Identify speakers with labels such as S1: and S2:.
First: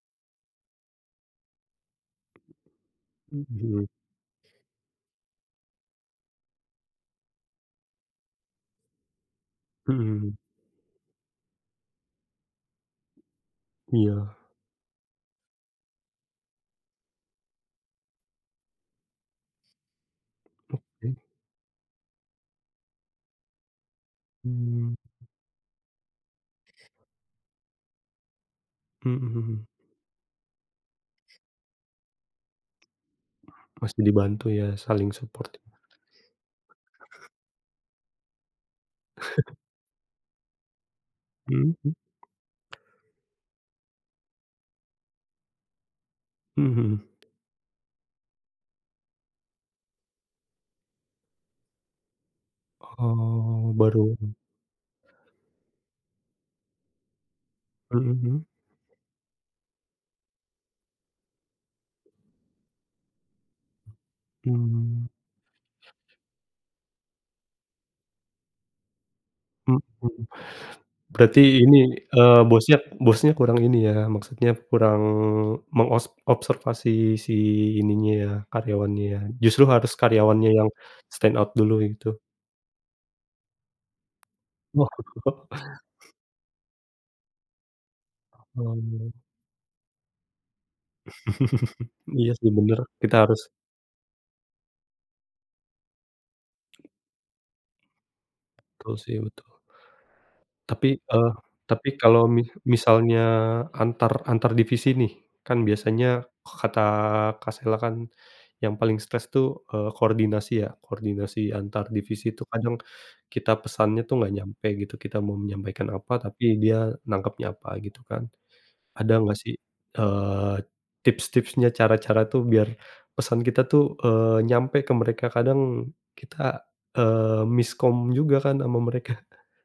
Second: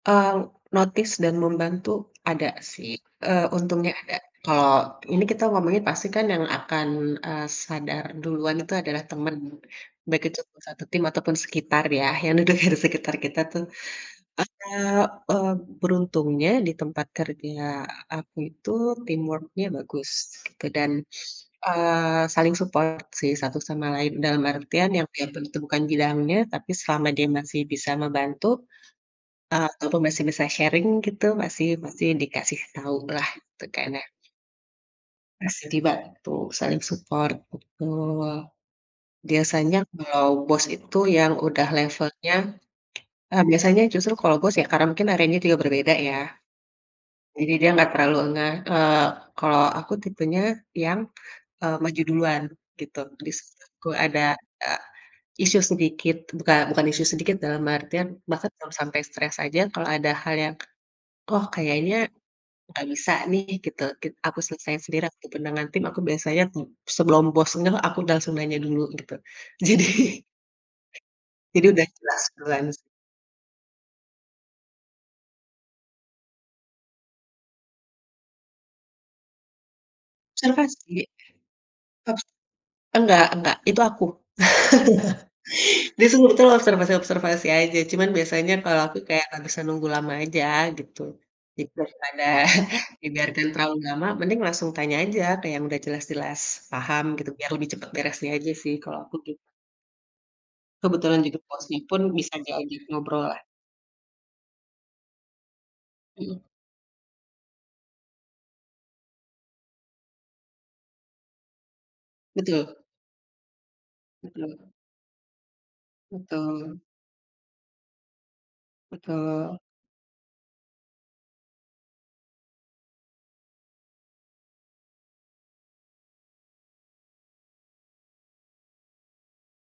S1: Eee, notice dan membantu ada sih, eee,
S2: Mhm.
S1: untungnya ada. Kalau ini kita ngomongin pasti kan yang akan, eee, sadar duluan itu adalah teman, baik
S2: Mhm.
S1: itu satu tim ataupun sekitar ya, yang de deger sekitar kita tuh.
S2: Iya.
S1: Eee eee, beruntungnya di tempat kerja aku itu teamwork-nya bagus dan,
S2: Oke.
S1: eee, saling support sih satu sama lain, dalam artian
S2: Mmm.
S1: yang yang tentu bukan bidangnya, tapi selama dia masih bisa membantu,
S2: Mhm.
S1: ataupun masih bisa sharing gitu, pasti pasti dikasih tahu lah gitu kan
S2: Masih
S1: ya.
S2: dibantu ya, saling support.
S1: Masih dibantu, saling support, betul. Biasanya kalau bos itu yang udah
S2: Mhm.
S1: levelnya eee, biasanya justru kalau bos ya karena mungkin areanya juga berbeda ya.
S2: Mhm.
S1: Jadi dia nggak terlalu ngeh, eee, kalau aku tipenya yang, eee, maju duluan gitu. Di
S2: Oh,
S1: situ
S2: baru?
S1: ada, eee, isu sedikit bukan bukan isu sedikit, dalam
S2: Mhm,
S1: artian
S2: mmm.
S1: bahkan kalau sampai stres aja kalau ada hal yang, oh kayaknya nggak bisa nih gitu, git aku selesaiin
S2: Mmm.
S1: sendiri, ataupun dengan tim, aku biasanya, mmm, sebelum bos dengar, aku langsung nanya dulu, gitu.
S2: Mhm,
S1: Jadi
S2: berarti
S1: jadi
S2: ini,
S1: udah jelas
S2: eee,
S1: duluan.
S2: bosnya bosnya kurang ini ya, maksudnya kurang mengos observasi si ininya, karyawannya. Justru harus karyawannya
S1: Sama
S2: yang
S1: sih.
S2: stand out dulu gitu.
S1: [unintelligible] Enggak enggak. Itu aku. Disuruh itu loh, observasi-observasi aja. Cuman biasanya kalau aku
S2: Oh.
S1: kayak nggak bisa nunggu lama aja gitu. Di daripada
S2: Iya sih bener, kita harus
S1: dibiarkan terlalu lama mending langsung tanya aja ke yang udah jelas-jelas paham gitu, biar lebih cepet beresnya aja sih,
S2: Tul
S1: kalau aku
S2: sih,
S1: gitu.
S2: betul. Tapi,
S1: Kebetulan
S2: eee,
S1: juga Bosnya
S2: tapi
S1: pun
S2: kalau
S1: bisa
S2: mi
S1: diajak
S2: misalnya
S1: ngobrol lah.
S2: antar antar divisi nih, kan biasanya
S1: Mhm.
S2: kata Kak Sela kan, yang paling stres tuh, eee, koordinasi ya, koordinasi antar divisi itu
S1: Betul.
S2: kadang kita pesannya tuh nggak nyampe
S1: Betul.
S2: gitu. Kita mau menyampaikan apa, tapi
S1: Betul.
S2: dia nangkapnya apa, gitu kan. Ada gak sih,
S1: Betul.
S2: eee, tips-tipsnya, cara-cara tuh biar pesan kita tuh, eee, nyampe ke mereka? Kadang kita, eee, miskom juga kan sama mereka.